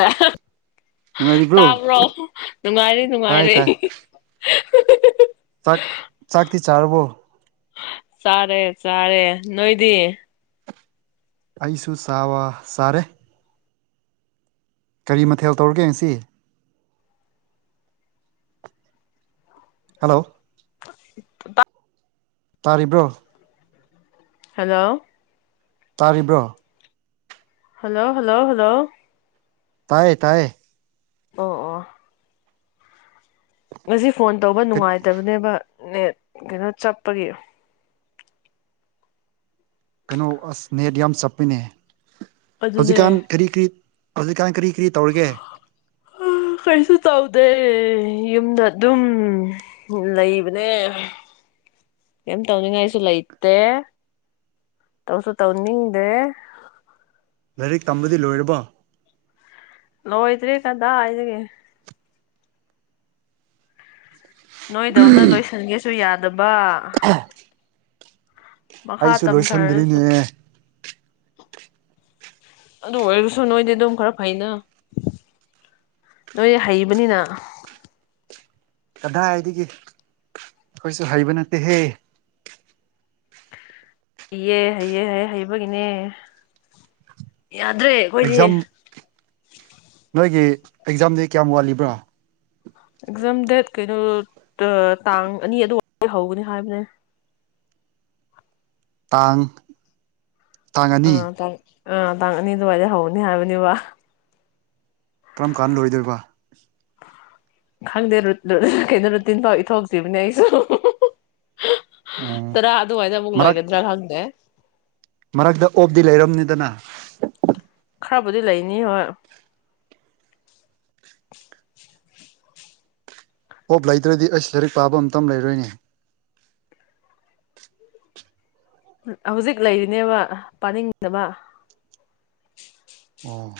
ꯑꯥꯍ ꯅꯨꯡꯉꯥꯏꯔꯤꯕ꯭ꯔꯣ ꯇꯥꯕ꯭ꯔꯣ ꯅꯨꯡꯉꯥꯏꯔꯤ ꯇꯥꯏ ꯅꯨꯡꯉꯥꯏꯔꯤ ꯇꯥꯏ ꯏꯍꯤ ꯍꯤ ꯍꯍ ꯆꯥꯛ ꯆꯥꯛꯇꯤ ꯆꯥꯔꯕꯣ ꯆꯥꯔꯦ ꯆꯥꯔꯦ ꯅꯣꯏꯗꯤ ꯑꯩꯁꯨ ꯆꯥꯕ ꯆꯥꯔꯦ ꯀꯔꯤ ꯃꯊꯦꯜ ꯇꯧꯔꯒꯦ ꯉꯁꯤ ꯍꯜꯂꯣ ꯂꯧꯁꯤꯟꯕ ꯉꯝꯗꯕ ꯇꯥꯔꯤꯕ꯭ꯔꯣ ꯍꯜꯂꯣ ꯇꯥꯔꯤꯕ꯭ꯔꯣ ꯍꯜꯂꯣ ꯍꯜꯂꯣ ꯍꯜꯂꯣ ꯇꯥꯏꯌꯦ ꯇꯥꯏꯌꯦ ꯑꯣ ꯑꯣ ꯉꯁꯤ ꯐꯣꯟ ꯇꯧꯕ ꯅꯨꯡꯉꯥꯏꯇꯕꯅꯦꯕ ꯅꯦꯠ ꯀꯩꯅꯣ ꯆꯞꯄꯒꯤ ꯀꯩꯅꯣ ꯑꯁ ꯅꯦꯠ ꯌꯥꯝ ꯆꯞꯄꯤꯅꯦ ꯑꯗꯨꯅꯦ ꯍꯧꯖꯤꯛꯀꯥꯟ ꯀꯔꯤ ꯀꯔꯤ ꯍꯧꯖꯤꯛꯀꯥꯟ ꯀꯔꯤ ꯀ꯭ꯔꯤ ꯇꯧꯔꯤꯒꯦ ꯍꯥ ꯀꯩꯁꯨ ꯇꯧꯗꯦ ꯌꯨꯝꯗ ꯑꯗꯨꯝ ꯂꯩꯕꯅꯦ ꯀꯩꯝ ꯇꯧꯅꯤꯡꯉꯥꯏꯁꯨ ꯂꯩꯇꯦ ꯇꯧꯁꯨ ꯇꯧꯅꯤꯡꯗꯦ ꯂꯥꯏꯔꯤꯛ ꯇꯝꯕꯗꯤ ꯂꯣꯏꯔꯕꯣ ꯂꯣꯏꯗ꯭ꯔꯤ ꯀꯗꯥꯏꯗꯒꯤ ꯅꯣꯏꯗꯧꯅ ꯂꯣꯏꯁꯟꯒꯦꯁꯨ ꯌꯥ ꯕꯥ ꯑꯩꯁꯨ ꯂꯣꯏꯁꯟꯗ꯭ꯔꯤꯅꯦ ꯑꯗꯨ ꯑꯣꯏꯔꯁꯨ ꯅꯣꯏꯗꯤ ꯑꯗꯨꯝ ꯈꯔ ꯐꯩꯅ ꯅꯣꯏꯗꯤ ꯍꯩꯕꯅꯤꯅ ꯀꯗꯥꯏꯗꯒꯤ ꯑꯩꯈꯣꯏꯁꯨ ꯍꯩꯕ ꯅꯠꯇꯦꯍꯦ ꯍꯩꯌꯦ ꯍꯩꯌꯦ ꯍꯩ ꯍꯩꯕꯒꯤꯅꯦ ꯌꯥꯗ꯭ꯔꯦ ꯑꯩꯈꯣꯏꯗꯤ ꯑꯦꯛꯖꯥꯝ ꯅꯣꯏꯒꯤ ꯑꯦꯛꯖꯥꯝꯗꯤ ꯀꯌꯥꯝ ꯋꯥꯠꯂꯤꯕ꯭ꯔꯥ ꯑꯦꯛꯖꯥꯝ ꯗꯦꯠ ꯀꯩꯅꯣ ꯇ ꯇꯥꯡ ꯑꯅꯤ ꯑꯗꯨꯋꯥꯏꯗꯩ ꯍꯧꯒꯅꯤ ꯍꯥꯏꯕꯅꯦ ꯇꯥꯡ ꯇꯥꯡ ꯑꯅꯤ ꯑꯥ ꯇꯥꯡ ꯑꯥ ꯇꯥꯡ ꯑꯅꯤ ꯑꯗꯨꯋꯥꯏꯗ ꯍꯧꯅꯤ ꯍꯥꯏꯕꯅꯤꯕ ꯀꯔꯝ ꯀꯥꯟꯗ ꯂꯣꯏꯗꯣꯏꯕ ꯈꯪꯗꯦ ꯀꯩꯅꯣ ꯔꯨꯇꯤꯟ ꯐꯥꯎ ꯏꯊꯣꯛꯇ꯭ꯔꯤꯕꯅꯦ ꯑꯩꯁꯨ ꯑꯣ ꯇꯔ ꯑꯗꯨꯃꯥꯏꯅ ꯑꯃꯨꯛ ꯃꯔꯛ ꯂꯣꯏꯒꯗ꯭ꯔꯥ ꯈꯪꯗꯦ ꯃꯔꯛꯇ ꯑꯣꯞꯇꯤ ꯂꯩꯔꯝꯅꯤꯗꯅ ꯈꯔꯕꯨꯗꯤ ꯂꯩꯅꯤ ꯍꯣꯏ [inaudible] ꯑꯣꯞ ꯂꯩꯇ꯭ꯔꯗꯤ ꯑꯩꯁ ꯂꯥꯏꯔꯤꯛ ꯄꯥꯕ ꯑꯃꯇ ꯂꯩꯔꯣꯏꯅꯦ ꯍꯧꯖꯤꯛ ꯂꯩꯔꯤꯅꯦꯕ ꯄꯥꯅꯤꯡꯗꯕ ꯑꯣ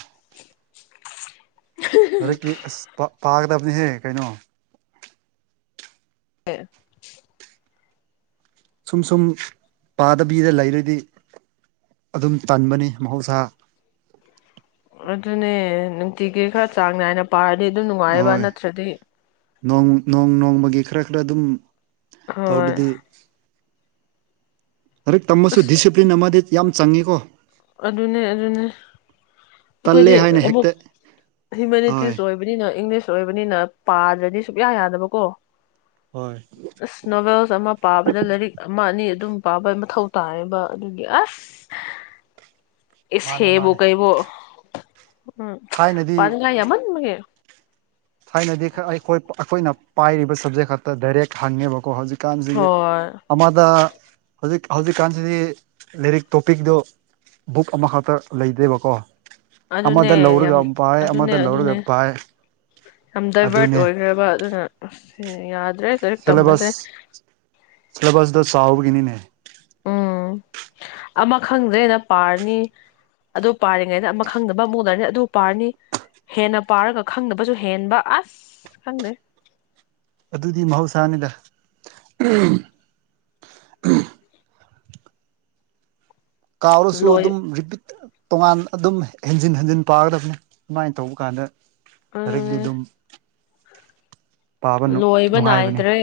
ꯔꯀꯀꯤ ꯑꯁꯄꯥ ꯄꯥꯒꯗꯕꯅꯤꯍꯦ ꯀꯩꯅꯣ ꯍ ꯁꯨꯝ ꯁꯨꯝ ꯄꯥꯗꯕꯤꯗ ꯂꯩꯔꯗꯤ ꯑꯗꯨꯝ ꯇꯟꯕꯅꯤ ꯃꯍꯧꯁꯥ ꯑꯗꯨꯗꯅꯦ ꯐꯇꯤꯒꯤꯦ ꯈꯔ ꯆꯥꯡ ꯅꯥꯏꯅ ꯄꯥꯔꯗꯤ ꯑꯗꯨꯝ ꯅꯨꯡꯉꯥꯏꯑꯕ ꯍꯣꯏ ꯅꯠꯇ꯭ꯔꯗꯤ ꯅꯣꯡ ꯅꯣꯡꯃꯒꯤ ꯈꯔ ꯈꯔ ꯑꯗꯨꯝ ꯇꯧ ꯍꯣꯏ ꯑꯗꯨꯗꯤ ꯑꯔ ꯇ ꯃꯁꯁꯨ ꯑꯁ ꯗꯤꯁꯁꯤꯄ꯭ꯂꯂꯤꯟ ꯑꯃꯗꯦ ꯌꯥꯝ ꯆꯪꯉꯤꯀꯣ ꯑꯗꯨꯅꯦ ꯑꯗꯨꯅꯦ ꯇꯜꯂꯦ ꯑꯩꯈꯣꯏꯗꯤ ꯍꯥꯏꯅ ꯑꯃꯨꯛ ꯍꯦꯛꯇ ꯍꯣꯏ ꯍ꯭ꯌꯨꯃꯅꯤꯇꯤꯁ ꯑꯣꯏꯕꯅꯤꯅ ꯏꯪꯂꯤꯁ ꯑꯣꯏꯕꯅꯤꯅ ꯄꯥꯗ꯭ꯔꯗꯤ ꯁꯨꯛꯌꯥ ꯌꯥꯗꯕꯀꯣ ꯍꯣꯏ ꯑꯁ ꯅꯣꯚꯦꯜꯁ ꯑꯃ ꯄꯥꯕꯗ ꯂꯥꯏꯔꯤꯛ ꯑꯃ ꯑꯅꯤ ꯑꯗꯨꯝ ꯄꯥꯕ ꯃꯊꯧ ꯇꯥꯌꯦꯕ ꯑꯗꯨꯒꯤ ꯑꯁ ꯏꯁ ꯃꯥꯅꯦ ꯍꯦꯕꯣ ꯃꯥꯅꯦ ꯀꯩꯕꯣ ꯎꯝ ꯊꯥꯏꯅꯗꯤ ꯄꯗ ꯉꯥꯏ ꯌꯥꯃꯟ ꯃꯒ ꯊꯥꯏꯅꯗꯤ ꯑꯩꯈꯣꯏ ꯑꯩꯈꯣꯏꯅ ꯄꯥꯏꯔꯤꯕ ꯁꯕꯖꯦꯛ ꯈꯛꯇ ꯗꯥꯏꯔꯦꯛ ꯍꯪꯉꯦꯕꯀꯣ ꯍꯧꯖꯤꯛ ꯀꯥꯟꯁꯤ ꯍꯣꯏ ꯑꯃꯗ ꯍꯧꯖꯤꯛ ꯍꯧꯖꯤꯛꯀꯥꯟꯁꯤꯗꯤ ꯂꯥꯏꯔꯤꯛ ꯇꯣꯄꯤꯛꯇꯣ ꯕꯨꯛ ꯑꯃꯈꯛꯇ ꯂꯩꯇꯦꯕꯀꯣ ꯑꯗꯨꯅꯦ ꯑꯃꯗ ꯌꯥꯝ ꯂꯧꯔꯒ ꯄꯥꯏ ꯑꯗꯨꯅꯦ ꯑꯃꯗ ꯑꯗꯨꯅꯦ ꯂꯧꯔꯒ ꯄꯥꯏ ꯌꯥꯝ ꯗꯥꯏꯚꯔꯠ ꯑꯗꯨꯅꯦ ꯑꯣꯏꯈ꯭ꯔꯕ ꯑꯗꯨꯅ ꯎ ꯌꯥꯗ ꯇꯔꯥ ꯇꯔꯨꯛ ꯇꯝꯕꯁꯦ ꯁꯤꯂꯕꯁꯗ ꯁꯥꯥꯎꯕꯒꯤꯅꯤꯅꯦ ꯎꯝ ꯑꯃ ꯈꯪꯗ꯭ꯔꯦꯅ ꯄꯥꯔꯅꯤ ꯑꯗꯨ ꯄꯥꯔꯤꯉꯩꯗ ꯑꯃ ꯈꯪꯗꯕ ꯑꯃꯛ ꯎꯅꯔꯅꯤ ꯑꯗꯨ ꯄꯥꯔꯅꯤ ꯍꯦꯟꯅ ꯄꯥꯔꯒ ꯈꯪꯗꯕꯁꯨ ꯍꯦꯟꯕ ꯑꯁ ꯈꯪꯗ꯭ꯔꯦ ꯑꯗꯨꯗꯤ ꯃꯍꯧꯁꯥꯅꯤꯗ ꯀꯥꯎꯔꯁꯨ ꯂꯣꯏ ꯑꯗꯨꯝ ꯔꯤꯄꯤꯠ ꯇꯣꯉꯥꯟ ꯑꯗꯨꯝ ꯍꯦꯟꯖꯤꯟ ꯍꯟꯖꯤꯟ ꯄꯥꯒꯗꯕꯅꯤ ꯑꯗꯨꯃꯥꯏꯅ ꯇꯧꯕ ꯀꯥꯟꯗ ꯇꯔꯠꯗꯤ ꯑꯗꯨꯅꯦ ꯑꯗꯨꯝ ꯄꯥꯕ ꯂꯣꯏꯕ ꯅꯨꯡꯉꯥꯏꯕꯅꯤ ꯅꯥꯏꯗ꯭ꯔꯦ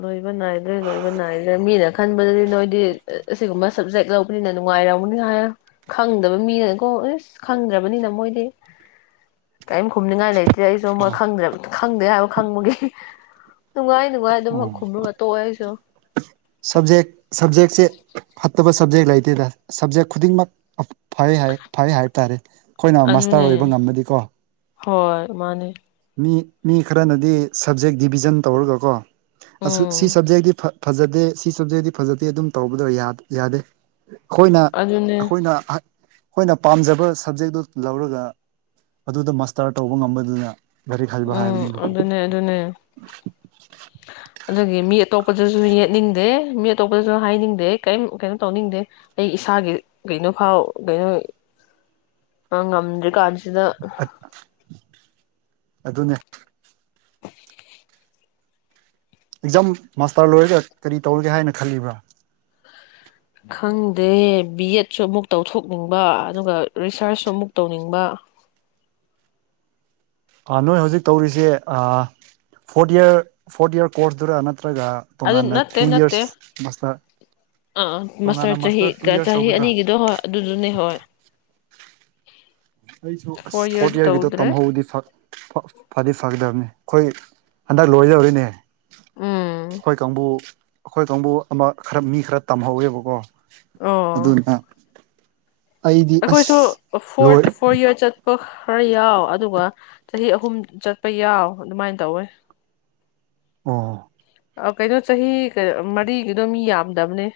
ꯂꯣꯏꯕ ꯅꯥꯏꯗ꯭ꯔꯦ ꯂꯣꯏꯕ ꯅꯥꯏꯗ꯭ꯔꯦ ꯃꯤꯅ ꯈꯟꯕꯗꯗꯤ ꯅꯣꯏꯗꯤ ꯑꯁꯤꯒꯨꯝꯕ ꯁꯕꯖꯦꯛ ꯂꯧꯕꯅꯤꯅ ꯅꯨꯡꯉꯥꯏꯔꯝꯅꯤ ꯍꯥꯏ ꯈꯪꯗꯕ ꯃꯤꯅꯀꯣ ꯑꯦꯁ ꯈꯪꯗ꯭ꯔꯕꯅꯤꯅ ꯃꯣꯏꯗꯤ ꯀꯔꯤꯝ ꯈꯨꯝꯅꯤꯡꯉꯥꯏ ꯂꯩꯇꯦ ꯁꯤꯗ ꯑꯩꯁꯨꯨꯣꯏ ꯈꯪꯗ꯭ꯔꯕꯅꯦ ꯈꯪꯗꯦ ꯍꯥꯏꯕ ꯈꯪꯕꯒꯤ ꯅꯨꯡꯉꯥꯏ ꯀ ꯅꯨꯡꯉꯥꯏ ꯑꯗꯨꯃꯛ ꯎꯝ ꯈꯨꯝꯅꯨ ꯉ ꯇ ꯑꯣꯏꯁꯨ ꯁꯕꯖꯦꯛ ꯁꯕꯖꯦꯛꯁꯦ ꯐꯠꯇꯕ ꯁꯕꯖꯦꯛ ꯂꯩꯇꯦꯗ ꯁꯕꯖꯦꯛ ꯈꯨꯗꯤꯡꯃꯛ ꯐꯩ ꯍꯥꯏ ꯐꯩ ꯍꯥꯏꯕ ꯇꯥꯔꯦ ꯑꯩꯈꯣꯏꯅ ꯃꯥꯁꯇꯔ ꯑꯣꯏꯕ ꯑꯗꯨꯅꯦ ꯉꯝꯃꯗꯤꯀꯣ ꯍꯣꯏ ꯃꯥꯅꯦ ꯃꯤ ꯃꯤ ꯈꯔꯅꯗꯤ ꯁꯞꯖꯦꯛ ꯗꯤꯕꯤꯖꯟ ꯇꯧꯔꯒꯀꯣ ꯁꯤ ꯎꯝ ꯁꯕꯖꯦꯛꯛꯇꯒꯤ ꯐ ꯐꯖꯗꯦ ꯁꯤ ꯆꯞꯖꯦꯗꯤ ꯐꯖꯗꯦ ꯑꯗꯨꯝ ꯇꯧꯕꯗꯣ ꯌꯥꯗꯦ ꯑꯩꯈꯣꯏꯅ ꯑꯗꯨꯅꯦ ꯑꯩꯈꯣꯏꯅ ꯑꯩꯈꯣꯏꯅ ꯄꯥꯝꯖꯕ ꯁꯕꯖꯦꯛꯇꯨ ꯂꯧꯔꯒ ꯑꯗꯨꯗ ꯃꯥꯁꯇꯔ ꯇꯧꯕ ꯉꯝꯕꯗꯨꯅ ꯂꯥꯏꯔꯤꯛ ꯍꯩꯕ ꯎꯝ ꯍꯥꯏꯕꯅꯤꯕꯀꯣ ꯑꯗꯨꯅꯦ ꯑꯗꯨꯅꯦ ꯑꯗꯨꯗꯒꯤ ꯃꯤ ꯑꯇꯣꯞꯄꯗꯁꯨ ꯌꯦꯠꯅꯤꯡꯗꯦ ꯃꯤ ꯑꯇꯣꯞꯄꯗꯁꯨ ꯍꯥꯏꯅꯤꯡꯗꯦ ꯀꯔꯤꯝ ꯀꯩꯅꯣ ꯇꯧꯅꯤꯡꯗꯦ ꯑꯩ ꯏꯁꯥꯒꯤ ꯀꯩꯅꯣ ꯐꯥꯎ ꯀꯩꯅꯣ ꯉꯝꯗ꯭ꯔꯤ ꯀꯥꯟ ꯁꯤꯗ ꯑꯗꯨꯅꯦ ꯑꯦꯛꯖꯥꯝ ꯃꯥꯁꯇꯔ ꯂꯣꯏꯔꯒ ꯀꯔꯤ ꯇꯧꯔꯒꯦ ꯍꯥꯏꯅ ꯈꯜꯂꯤꯕ꯭ꯔꯥ ꯈꯪꯗꯦ ꯕꯤ ꯑꯦꯠꯁꯨ ꯑꯃꯨꯛ ꯇꯧꯊꯣꯛꯅꯤꯡꯕ ꯑꯗꯨꯒ ꯔꯤꯁꯥꯔꯁꯁꯨ ꯑꯃꯨꯛ ꯇꯧꯅꯤꯡꯕ ꯅꯣꯏ ꯍꯧꯖꯤꯛ ꯇꯧꯔꯤꯁꯦ ꯐꯣꯔꯠ ꯏꯌꯥꯔ ꯐꯣꯔꯠ ꯏꯌꯥꯔ ꯀꯣꯔꯁꯇꯔ ꯅ ꯑꯗꯨ ꯅꯠꯇꯦ ꯅꯠꯇꯦ ꯃꯥꯁꯇꯔ ꯑꯥ ꯇꯣꯉꯥꯟꯅ ꯃꯁꯇꯔ ꯆꯍꯤ ꯃꯥꯁꯇꯔ ꯇꯨ ꯌꯔꯁ ꯆꯍꯤ ꯇꯧꯒꯗ꯭ꯔꯥ ꯑꯅꯤꯒꯤꯗꯣ ꯍꯣꯏ ꯑꯗꯨꯗꯨꯅꯦ ꯍꯣꯏ ꯑꯩꯁꯨ ꯑꯁ ꯐꯣꯔ ꯐꯣꯔꯠ ꯌꯔ ꯏꯌꯥꯔꯒꯤꯗꯣ ꯇꯧꯗ꯭ꯔꯦ ꯇꯝꯍꯧꯗꯤ ꯐꯗꯤ ꯐꯒꯗꯕꯅꯤ ꯑꯩꯈꯣꯏ ꯍꯟꯗꯛ ꯂꯣꯏꯗꯧꯔꯤꯅꯦ ꯎꯝ ꯍꯣꯏ ꯀꯥꯡꯕꯨ ꯑꯩꯈꯣꯏ ꯀꯥꯡꯕꯨ ꯑꯃ ꯈꯔ ꯃꯤ ꯈꯔ ꯇꯝꯍꯧꯋꯦꯕꯀꯣ ꯑꯣ ꯑꯗꯨꯅ ꯑꯩꯗꯤ ꯑꯩꯈꯣꯏꯁꯨ ꯑꯁ ꯂꯣꯏ ꯐꯣꯔ ꯐꯣꯔ ꯌꯔꯁ ꯆꯠ ꯑꯣ ꯈꯔ ꯌꯥꯎ ꯑꯗꯨꯒ ꯆꯍꯤ ꯑꯍꯨꯝ ꯆꯠꯄ ꯌꯥꯎ ꯑꯗꯨꯃꯥꯏꯅ ꯇꯧꯋꯦ ꯑ ꯑ ꯀꯩꯅꯣ ꯆꯍꯤ ꯃꯔꯤꯒꯤꯗꯣ ꯃꯤ ꯌꯥꯝꯗꯕꯅꯦ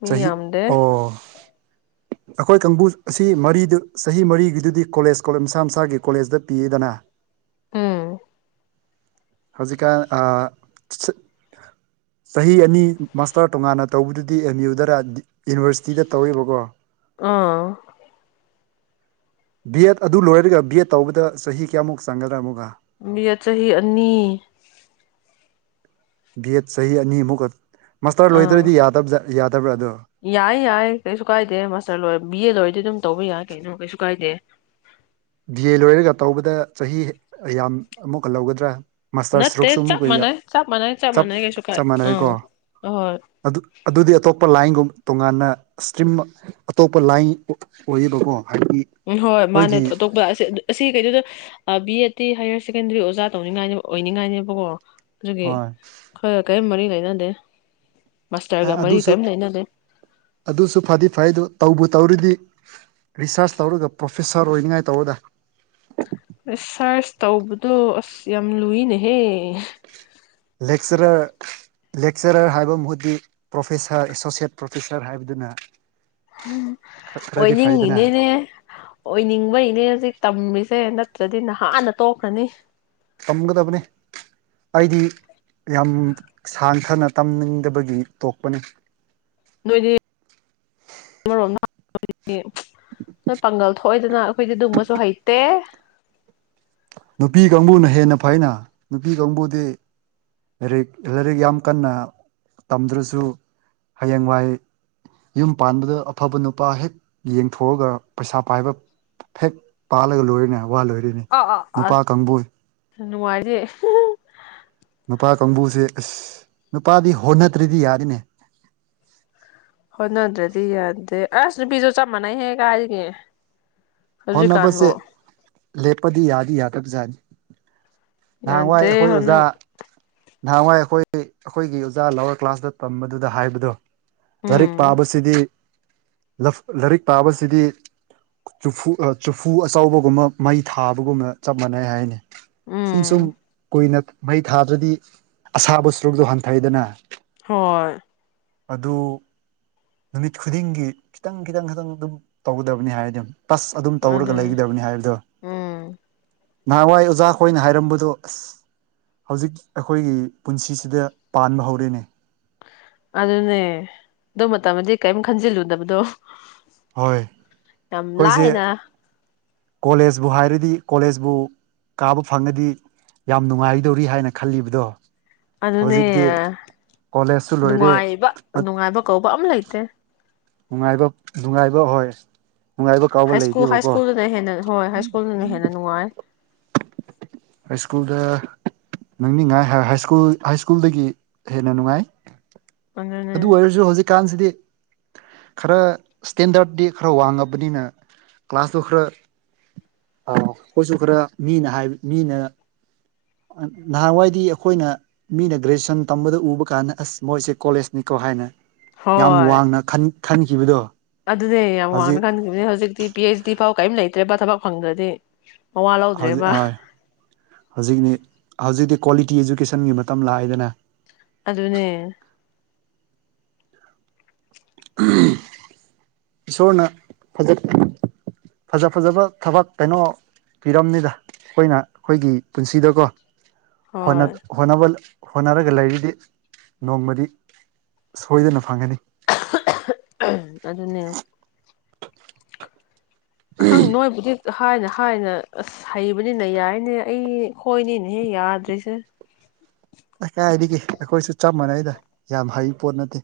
ꯃꯤ ꯆꯍꯤ ꯌꯥꯝꯗꯦ ꯑꯣ ꯑꯩꯈꯣꯏ ꯀꯥꯡꯕꯨ ꯑꯁꯤ ꯃꯔꯤꯗꯨ ꯆꯍꯤ ꯃꯔꯤꯒꯤꯗꯨꯗꯤ ꯀꯣꯂꯦꯖꯣ ꯃꯁꯥ ꯃꯁꯥꯒꯤ ꯀꯣꯂꯦꯖꯇ ꯄꯤꯌꯦꯗꯅ ꯎꯝ ꯍꯧꯖꯤꯛꯀꯥꯟ ꯆꯍꯤ ꯑꯅꯤ ꯃꯥꯁꯇꯔ ꯇꯣꯉꯥꯟꯅ ꯇꯧꯕꯗꯨꯗꯤ ꯑꯦꯝ ꯌꯨꯗꯔ ꯌꯨꯅꯤꯚꯔꯁꯤꯇꯤꯗ ꯇꯧꯋꯦꯕꯀꯣ ꯑꯥ ꯕꯤ ꯑꯦꯗ ꯑꯗꯨ ꯂꯣꯏꯔꯒ ꯕꯤ ꯑꯦꯠ ꯇꯧꯕꯗ ꯆꯍꯤ ꯀꯌꯥꯃꯨꯛ ꯆꯪꯒꯗ꯭ꯔꯥ ꯑꯃꯨꯛꯒ ꯕꯤ ꯆꯍꯤ ꯑꯅꯤ ꯚꯠ ꯆꯍꯤ ꯑꯅꯤꯃꯨꯛ ꯃꯁꯇꯔ ꯑꯥ ꯂꯣꯏꯗ꯭ꯔꯗꯤ ꯌꯥꯗꯕ ꯌꯥꯗ ꯌꯥꯏ ꯌꯥꯏ ꯀꯩꯁꯨ ꯀꯥꯏꯗꯦ ꯃꯥꯁꯇꯔ ꯂꯣꯏꯔ ꯕꯤ ꯑꯦ ꯂꯣꯏꯔꯗꯤ ꯑꯗꯨꯝ ꯇꯧꯕ ꯌꯥꯏ ꯀꯩꯅꯣ ꯀꯩꯁꯨ ꯀꯥꯏꯗꯦ ꯕꯤ ꯑꯦ ꯂꯣꯏꯔꯒ ꯇꯧꯕꯗ ꯆꯍꯤ ꯌꯥꯝ ꯑꯃꯨꯛꯀ ꯂꯧꯒꯗ꯭ꯔꯥ ꯃꯥꯁꯇꯔ ꯅꯠꯇꯦ ꯁꯔꯨꯛꯁꯨ ꯆꯞ ꯑꯃꯨꯛꯞ ꯃꯥꯟꯅꯩ ꯆꯞ ꯃꯥꯟꯅꯩ ꯆꯞ ꯃꯥꯟꯅꯩ ꯀꯩꯁꯨ ꯀꯥꯏ ꯃꯥꯟꯅꯩꯀꯣ ꯑꯥ ꯑꯍꯣꯏ ꯑꯗꯨ ꯑꯗꯨꯗꯤ ꯑꯇꯣꯞꯄ ꯂꯥꯏꯟꯒꯨꯝ ꯇꯣꯉꯥꯟꯅ ꯏꯁꯇ꯭ꯔꯤꯝ ꯑꯇꯣꯞꯄ ꯂꯥꯏꯟ ꯑꯣꯏꯌꯦꯕꯀꯣ ꯍꯥꯏꯕꯗꯤ ꯎꯝ ꯍꯣꯏ ꯃꯥꯅꯦ ꯑꯩꯈꯣꯏꯒꯤ ꯑꯇꯣꯞꯄ ꯑꯁꯤ ꯀꯩꯩꯅꯣꯗ ꯕꯤ ꯑꯦꯗ ꯇꯤ ꯍꯥꯌꯌꯔ ꯁꯦꯀꯦꯟꯗꯔꯤ ꯑꯣꯖꯥ ꯇꯧꯅꯤꯡꯉꯥꯏꯅꯦꯕ ꯑꯣꯏꯅꯤꯡꯉꯥꯏꯅꯦꯕꯀꯣ ꯑꯗꯨꯦ ꯍꯣꯏ ꯈ ꯀꯩ ꯃꯔꯤ ꯐꯩꯅꯗ ꯑ ꯑꯗꯨꯁꯨ ꯑꯗꯨꯁꯨ ꯐꯗꯤ ꯐꯩ ꯑꯗꯨ ꯇꯧꯕ ꯇꯧꯔꯤꯗꯤ ꯔꯤꯁꯥꯔꯁ ꯇꯧꯔꯒ ꯄ꯭ꯔꯣꯐꯦꯁꯔ ꯑꯣꯏꯅꯤꯡꯉꯥꯏ ꯇꯧꯕꯗ ꯁꯥꯔꯁ ꯇꯧꯕꯗꯣ ꯑꯁ ꯌꯥꯝ ꯂꯨꯏꯅꯦꯍꯦ ꯂꯦꯛꯆꯔꯔ ꯂꯦꯛꯆꯔꯔ ꯍꯥꯏꯕ ꯃꯍꯨꯗꯤ ꯄ꯭ꯔꯣꯐꯦꯁꯥꯔ ꯑꯦꯁꯣꯁꯤꯌꯦꯠ ꯄ꯭ꯔꯣꯐꯦꯁꯥꯔ ꯍꯥꯏꯕꯗꯨꯅ ꯈꯔꯗꯤ ꯐꯩꯗꯅ ꯑꯣꯏꯅꯤꯡꯉꯤꯅꯦꯅꯦ ꯑꯣꯏꯅꯤꯡꯕꯩꯅꯦ ꯍꯧꯖꯤꯛ ꯇꯝꯔꯤꯁꯦ ꯠꯇ꯭ꯔꯗꯤ ꯅꯍꯥꯟꯅ ꯇꯣꯛꯈ꯭ꯔꯅꯤ ꯇꯝꯒꯗꯕꯅꯤ ꯑꯩꯗꯤ ꯌꯥꯝ ꯁꯥꯡꯊꯅ ꯇꯝꯅꯤꯡꯗꯕꯒꯤ ꯇꯣꯛꯄꯅꯤ ꯅꯣꯏꯗꯤ ꯑꯃꯔꯣꯝ ꯅ ꯄꯥꯡꯒꯜ ꯊꯣꯛꯑꯏꯗꯅ ꯑꯩꯈꯣꯏꯗꯤ ꯨꯝꯕꯁꯨ ꯍꯩꯇꯦ ꯅꯨꯄꯤ ꯀꯥꯡꯕꯨꯅ ꯍꯦꯟꯅ ꯐꯅ ꯅꯨꯄꯤ ꯀꯥꯡꯕꯨꯗꯤ ꯂꯥꯏꯔꯤꯛ ꯂꯥꯏꯔꯤꯛ ꯌꯥꯝ ꯀꯟꯅ ꯇꯝꯗ꯭ꯔꯁꯨ ꯍꯌꯦꯡꯋꯥꯏ ꯌꯨꯝ ꯄꯥꯟꯕꯗ ꯑꯐꯕ ꯅꯨꯄꯥ ꯍꯦꯛ ꯌꯦꯡꯊꯣꯛꯑꯒ ꯄꯩꯁꯥ ꯄꯥꯏꯕ ꯍꯦꯛ ꯄꯥꯜꯂꯒ ꯂꯣꯏꯔꯤꯅꯦꯕ ꯋꯥꯜ ꯑꯣꯏꯔꯤꯅꯤ ꯅꯨꯄꯥ ꯀꯥꯡꯕꯨ ꯅꯨꯡꯉꯥꯏꯖꯦ ꯅꯨꯄꯥ ꯀꯥꯡꯕꯨꯁꯦ ꯑꯁ ꯅꯨꯄꯥꯗꯤ ꯍꯣꯠꯅꯗ꯭ꯔꯤꯗꯤ ꯌꯥꯔꯤꯅꯦ ꯍ ꯅꯗ꯭ꯔꯗꯤ ꯌꯥꯗꯦ ꯑꯁꯅ ꯄꯤꯖꯣ ꯆꯃꯅ ꯍꯦ ꯀꯒꯦ ꯍꯧꯖꯤꯛ ꯀꯥꯟꯕꯣ ꯂꯦꯄꯗꯤ ꯌꯥꯗ ꯌꯥꯗꯕꯖꯥꯅꯤ ꯅꯍꯥꯟꯋꯥꯏ ꯌꯥꯗꯦ ꯑꯩꯈꯣꯏ ꯍꯣꯠꯅ ꯑꯣꯖꯥ ꯅꯍꯥꯟꯋꯥꯏ ꯑꯩꯈꯣꯏ ꯑꯩꯈꯣꯏꯒꯤ ꯑꯣꯖꯥ ꯂꯋꯥꯔ ꯀ꯭ꯂꯥꯁꯇ ꯇꯝꯕꯗꯨꯗ ꯍꯥꯏꯕꯗꯣ ꯂꯥꯏꯔꯤꯛ ꯎꯝ ꯄꯥꯕꯁꯤꯗꯤ ꯂꯥꯏꯔꯤꯛ ꯄꯥꯕꯁꯤꯗꯤ ꯆꯨꯐꯨ ꯆꯨꯐꯨ ꯑꯆꯧꯕꯕꯒꯨꯝꯕ ꯃꯩ ꯊꯥꯕꯒꯨꯝꯅ ꯆꯞ ꯃꯥꯟꯅꯩ ꯍꯥꯏꯅꯤ ꯁꯨꯝ ꯎꯝ ꯁꯨꯝ ꯀꯣꯏꯅ ꯃꯩ ꯊꯥꯗ꯭ꯔꯗꯤ ꯑꯁꯥꯕꯨ ꯁꯨꯔꯣꯛꯁꯨ ꯍꯟꯊꯩꯗꯅ ꯍꯣꯏ ꯑꯗꯨ ꯅꯨꯃꯤꯠ ꯈꯨꯗꯤꯡꯒꯤ ꯈꯤꯇꯪ ꯈꯤꯇꯪ ꯈꯤꯇꯪ ꯑꯗꯨꯝ ꯇꯧꯒꯗꯕꯅꯤ ꯍꯥꯏꯗꯤꯝ ꯇꯁ ꯑꯗꯨꯝ ꯇꯧꯔꯒ ꯑꯗꯨꯅꯦ ꯂꯩꯒꯗꯕꯅꯤ ꯍꯥꯏꯕꯗꯣ ꯎꯝ ꯅꯍꯥꯟꯋꯥꯏ ꯑꯣꯖꯥꯈꯣꯏꯅ ꯍꯥꯏꯔꯝꯕꯗꯣ ꯑꯁ ꯍꯧꯖꯤꯛ ꯑꯩꯈꯣꯏꯒꯤ ꯄꯨꯟꯁꯤꯁꯤꯗ ꯄꯥꯟꯕ ꯍꯧꯔꯦꯅꯦ ꯑꯗꯨꯅꯦ ꯑꯗꯨ ꯃꯇꯝꯗꯤ ꯀꯔꯤꯝ ꯈꯟꯖꯤꯜꯂꯨꯗꯕꯗꯣ ꯍꯣꯏ ꯌꯥꯝ ꯂꯑꯗ ꯀꯣꯂꯦꯖꯄꯨ ꯍꯥꯏꯔꯗꯤ ꯀꯣꯂꯦꯖꯄꯨ ꯀꯥꯕ ꯐꯪꯉꯗꯤ ꯌꯥꯝ ꯅꯨꯡꯉꯥꯏꯗꯧꯔꯤ ꯍꯥꯏꯅ ꯈꯜꯂꯤꯕꯗꯣ ꯑꯗꯨꯅꯦ ꯍꯧꯖꯤꯛꯇꯤ ꯀꯣꯂꯦꯖꯁꯨ ꯂꯣꯏꯔꯦ ꯅꯨꯡꯉꯥꯏꯕ ꯅꯨꯡꯉꯥꯏꯕ ꯀꯧꯕ ꯑꯃ ꯂꯩꯇꯦ ꯅꯨꯡꯉꯥꯏꯕ ꯅꯨꯡꯉꯥꯏꯕ ꯍꯣꯏ ꯅꯨꯡꯉꯥꯏꯕ ꯀꯥꯎꯕ ꯍꯥꯏ ꯁ꯭ꯀꯨꯜ ꯍꯥꯏ ꯂꯩꯇꯦꯕꯀꯣ ꯁ꯭ꯀꯨꯜꯗꯅ ꯍꯦꯟꯅ ꯍꯣꯏ ꯍꯥꯏ ꯁ꯭ꯀꯨꯜꯗꯅ ꯍꯦꯟꯅ ꯅꯨꯡꯉꯥꯏ ꯍꯥꯏ ꯁ꯭ꯀꯨꯜꯗ ꯅꯪꯅꯤꯡꯉꯥꯏ ꯁꯀꯨ ꯍꯥꯏ ꯁ꯭ꯀꯨꯜꯗꯒꯤ ꯍꯦꯟꯅ ꯅꯨꯡꯉꯥꯏ ꯑꯗꯨꯅꯦ ꯑꯗꯨ ꯑꯣꯏꯔꯁꯨ ꯍꯧꯖꯤꯛꯀꯥꯟꯁꯤꯗꯤ ꯈꯔ ꯏꯁꯇꯦꯟꯗꯔꯤ ꯈꯔ ꯋꯥꯡꯉꯕꯅꯤꯅ ꯀ꯭ꯂꯥꯁꯇꯣ ꯈꯔ ꯑꯩꯈꯣꯏꯁꯨ ꯈꯔ ꯃꯤꯅꯕ ꯃꯤꯅ ꯅꯍꯥꯟꯋꯥꯏꯗꯤ ꯑꯩꯈꯣꯏꯅ ꯃꯤꯅ ꯒ꯭ꯔꯦꯖꯨꯑꯦꯁꯟ ꯇꯝꯕꯗ ꯎꯕ ꯀꯥꯟꯗ ꯑꯁ ꯃꯣꯏꯁꯦ ꯀꯣꯂꯦꯖꯅꯤꯀꯣ ꯍꯥꯏꯅ ꯌꯥꯝ ꯍꯣꯏ ꯋꯥꯡꯅ ꯈꯟ ꯈꯟꯈꯤꯕꯗꯣ ꯑꯗꯨꯅꯦ ꯌꯥꯝ ꯋꯥꯡꯅ ꯍꯧꯖꯤꯛ ꯈꯟꯈꯤꯕꯅꯦ ꯍꯧꯖꯤꯛꯇꯤ ꯄꯤ ꯑꯩꯆ ꯗꯤ ꯐꯥꯎ ꯀꯔꯤꯝ ꯂꯩꯇ꯭ꯔꯕ ꯊꯕꯛ ꯐꯪꯒꯗꯤ ꯍꯧꯖꯤꯛ ꯍꯧꯖꯤꯛꯅꯤ ꯍꯧꯖꯤꯛꯤ ꯀ꯭ꯋꯥꯂꯤꯇꯤ ꯏꯖꯨꯀꯦꯁꯟꯒꯤ ꯃꯇꯝ ꯂꯥꯛꯑꯦꯗꯅ ꯑꯗꯨ ꯑꯗꯨꯅꯦ ꯏꯁꯣꯔꯅ ꯐꯖ ꯐꯖ ꯐꯖꯕ ꯊꯕꯛ ꯀꯩꯅꯣ ꯄꯤꯔꯝꯅꯤꯗ ꯑꯩꯈꯣꯏꯅ ꯑꯩꯈꯣꯏꯒꯤ ꯄꯨꯟꯁꯤꯗꯀꯣ ꯍꯅ ꯍꯣꯏ ꯍꯅꯥꯕ ꯍꯣꯠꯅꯔꯒ ꯂꯩꯔꯤꯗꯤ ꯅꯣꯡꯃꯗꯤ ꯁꯣꯏꯗꯅ ꯐꯪꯒꯅꯤ ꯑꯗꯨ ꯑꯗꯨꯅꯦ ꯈꯪ ꯅꯣꯏꯕꯨꯗꯤ ꯍꯥꯏꯅ ꯍꯥꯏꯅ ꯑꯁ ꯍꯩꯕꯅꯤꯅ ꯌꯥꯏꯅꯦ ꯑꯩ ꯈꯣꯏꯅꯤꯅꯦꯍꯦ ꯌꯥꯗ꯭ꯔꯤꯁꯦ ꯀꯥꯏꯒꯦ ꯑꯩꯈꯣꯏꯁꯨ ꯆꯞ ꯃꯥꯟꯅꯩꯗ ꯌꯥꯝ ꯍꯩꯕ ꯄꯣꯠ ꯅꯠꯇꯦ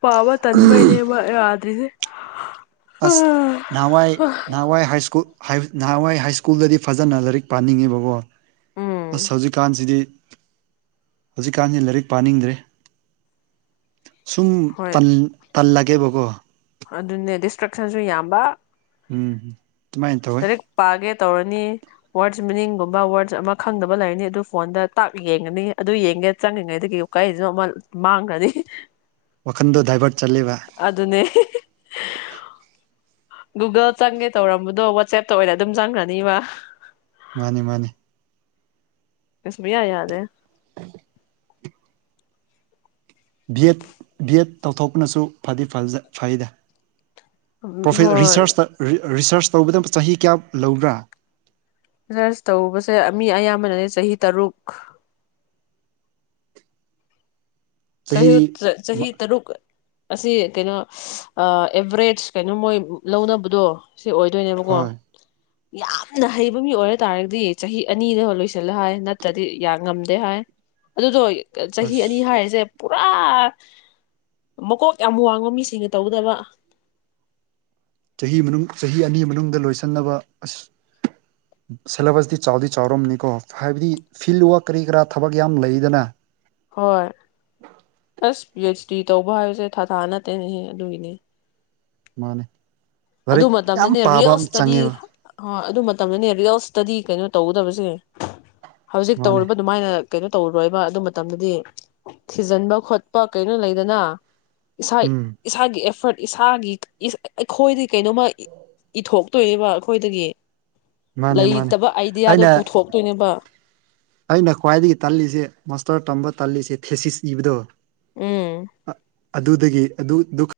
ꯄꯥꯕ ꯇꯟꯃꯅꯦ ꯃꯥ꯭ꯔꯤꯁ ꯑꯁ ꯅꯍꯥꯟꯋꯥꯏ ꯅꯍꯥꯟꯋꯥꯏ ꯍꯥꯏ ꯁ꯭ꯀꯨꯜ ꯅꯍꯥꯟꯋꯥꯏ ꯍꯥꯏ ꯁ꯭ꯀꯨꯜꯗꯗꯤ ꯐꯖꯅ ꯂꯥꯏꯔꯤꯛ ꯄꯥꯅꯤꯡꯉꯦꯕꯀꯣ ꯎꯝ ꯑꯁ ꯍꯧꯖꯤꯛꯀꯥꯟꯁꯤꯗꯤ ꯍꯧꯖꯤꯛꯀꯥꯟꯁꯤ ꯂꯥꯏꯔꯤꯛ ꯄꯥꯅꯤꯡꯗ꯭ꯔꯦ ꯁꯨꯝ ꯍꯣꯏ ꯇꯟ ꯇꯜ ꯂꯒꯦꯕꯒꯣ ꯑꯗꯨꯅꯦ ꯗꯤꯁꯇ꯭ꯔꯛꯁꯟꯁꯨ ꯌꯥꯝꯕ ꯎꯝ ꯑꯗꯨꯃꯥꯏꯅ ꯇ ꯇꯧꯋꯦ ꯄꯒꯦ ꯇꯧꯔꯅꯤ ꯋꯥꯔꯗꯁ ꯃꯤꯅꯤꯡꯒꯨꯝꯕ ꯋꯥꯔꯗꯁ ꯑꯃ ꯈꯪꯗꯕ ꯂꯩꯔꯅꯤ ꯑꯗꯨ ꯐꯣꯟꯗ ꯇꯥꯛ ꯌꯦꯡꯉꯅꯤ ꯑꯗꯨ ꯌꯦꯡꯒꯦ ꯆꯪꯉꯉꯩꯗꯨꯗꯒꯤꯀꯥꯏꯁꯤꯅ ꯑꯃ ꯃꯥꯡꯈ꯭ꯔꯅꯤ ꯋꯥꯈꯟꯗ ꯗꯥꯚꯔꯠ ꯑꯗꯨ ꯑꯗꯨꯅꯦ ꯒꯨꯒꯜ ꯆꯪꯒꯦ ꯇꯧꯔꯝꯕꯗꯣ ꯋꯥꯆꯦꯞꯇ ꯑꯣꯏꯅ ꯑꯗꯨꯝ ꯆꯪꯈ꯭ꯔꯅꯤꯕ ꯃꯥꯅꯤ ꯃꯥꯅꯤ ꯀꯁꯕꯤꯌꯥ ꯌꯥꯗ A B Ed B Ed ꯇꯧꯊꯣꯛꯄꯅꯁꯨ ꯐꯩꯗ ꯭ꯔꯣꯐ ꯍꯣꯏ ꯔꯤꯁꯔꯁꯇ ꯔꯤꯁꯥꯔꯁ ꯇꯧꯕꯗ ꯆꯍꯤ ꯀꯌꯥ ꯂꯧꯕ꯭ꯔꯥ ꯆꯔꯁ ꯇꯧꯕꯁꯦ ꯃꯤ ꯑꯌꯥꯝꯕꯅꯅꯦ ꯆꯍꯤ ꯇꯔꯨꯛ ꯆꯍꯤ ꯆꯍꯤꯍꯤ ꯇꯔꯨꯛ ꯑꯁꯤ ꯀꯩꯅꯣ ꯑꯦꯕꯔꯦꯖ ꯀꯩꯅꯣ ꯃꯣꯏ ꯂꯧꯅꯕꯗꯣ ꯁꯤ ꯑꯣꯏꯗꯣꯏꯅꯦꯕꯀꯣ ꯍꯣꯏ ꯌꯥꯝꯅ ꯍꯩꯕ ꯃꯤ ꯑꯣꯏꯔ ꯇꯥꯔꯒꯗꯤ ꯆꯍꯤ ꯑꯅꯤꯗ ꯂꯣꯏꯁꯤꯜꯂ ꯍꯥꯏ ꯅꯠꯇ꯭ꯔꯗꯤ ꯌꯥ ꯉꯝꯗꯦ ꯍꯥꯏ ꯑꯗꯨꯗꯣ ꯆꯍꯤ ꯑꯁ ꯑꯅꯤ ꯍꯥꯏꯔꯤꯁꯦ ꯄꯨꯔꯥ ꯃꯀꯣꯛ ꯌꯥꯝ ꯋꯥꯡꯕ ꯃꯤꯁꯤꯡꯅ ꯇꯧꯗꯕ ꯆꯍꯤ ꯃꯅꯨꯡ ꯆꯍꯤ ꯑꯅꯤ ꯃꯅꯨꯡꯗ ꯂꯣꯏꯁꯤꯟꯅꯕ ꯑꯁ ꯁꯦꯂꯦꯕꯁꯇꯤ ꯆꯥꯎꯗꯤ ꯆꯥꯎꯔꯝꯅꯤꯀꯣ ꯍꯥꯏꯕꯗꯤ ꯐꯤꯜꯋꯔꯛ ꯀꯔꯤ ꯀꯔꯥ ꯊꯕꯛ ꯌꯥꯝ ꯂꯩꯗꯅ ꯍꯣꯏ ꯑꯁ ꯚꯤ ꯑꯩꯆ ꯗꯤ ꯇꯧꯕ ꯍꯥꯏꯕꯁꯦ ꯊꯥ ꯊꯥ ꯅꯠꯇꯦꯅꯦꯍꯦ ꯑꯗꯨꯒꯤꯅꯦ ꯃꯥꯅꯦ ꯑꯗꯨ ꯂꯥꯏꯔꯤꯛ ꯌꯥꯝ ꯄꯥꯕ ꯑꯃ ꯆꯪꯉꯦꯕ ꯑ ꯑꯗꯨ ꯃꯇꯝꯗꯅꯦ ꯔꯤꯌꯦꯜ ꯏꯁꯇꯗꯤ ꯀꯩꯅꯣ ꯇꯧꯒꯗꯕꯁꯦ ꯍꯧꯖꯤꯛ ꯃꯥꯅꯦ ꯇꯧꯔꯤꯕ ꯑꯗꯨꯃꯥꯏꯅ ꯀꯩꯅꯣ ꯇꯧꯔꯔꯣꯏꯕ ꯑꯗꯨ ꯃꯇꯝꯗꯗꯤ ꯊꯤꯖꯤꯟꯕ ꯈꯣꯠꯄ ꯀꯩꯅꯣ ꯂꯩꯗꯅ ꯏꯁꯥ ꯎꯝ ꯏꯁꯥꯒꯤ ꯑꯦꯐꯔꯠ ꯏꯁꯥꯒꯤ ꯑꯩꯈꯣꯏꯗꯤ ꯀꯩꯅꯣꯃ ꯏꯊꯣꯛꯇꯣꯏꯅꯦꯕ ꯑꯩꯈꯣꯏꯗꯒꯤ ꯃꯥꯅꯦ ꯃꯥꯅꯦ ꯂꯩꯇꯕ ꯑꯥꯏꯗꯤꯌꯥꯗꯣ ꯑꯩꯅ ꯄꯨꯊꯣꯛꯇꯣꯏꯅꯦꯕ ꯑꯩꯅ ꯈ꯭ꯋꯥꯏꯗꯒꯤ ꯇꯜꯂꯤꯁꯦ ꯃꯥꯁꯇꯔ ꯇꯝꯕ ꯇꯥꯜꯂꯤꯁꯦ ꯊꯦꯁꯤꯁ ꯏꯕꯗꯣ ꯎꯝ ꯑꯗꯨꯗꯒꯤ ꯑꯗꯨ ꯗꯨ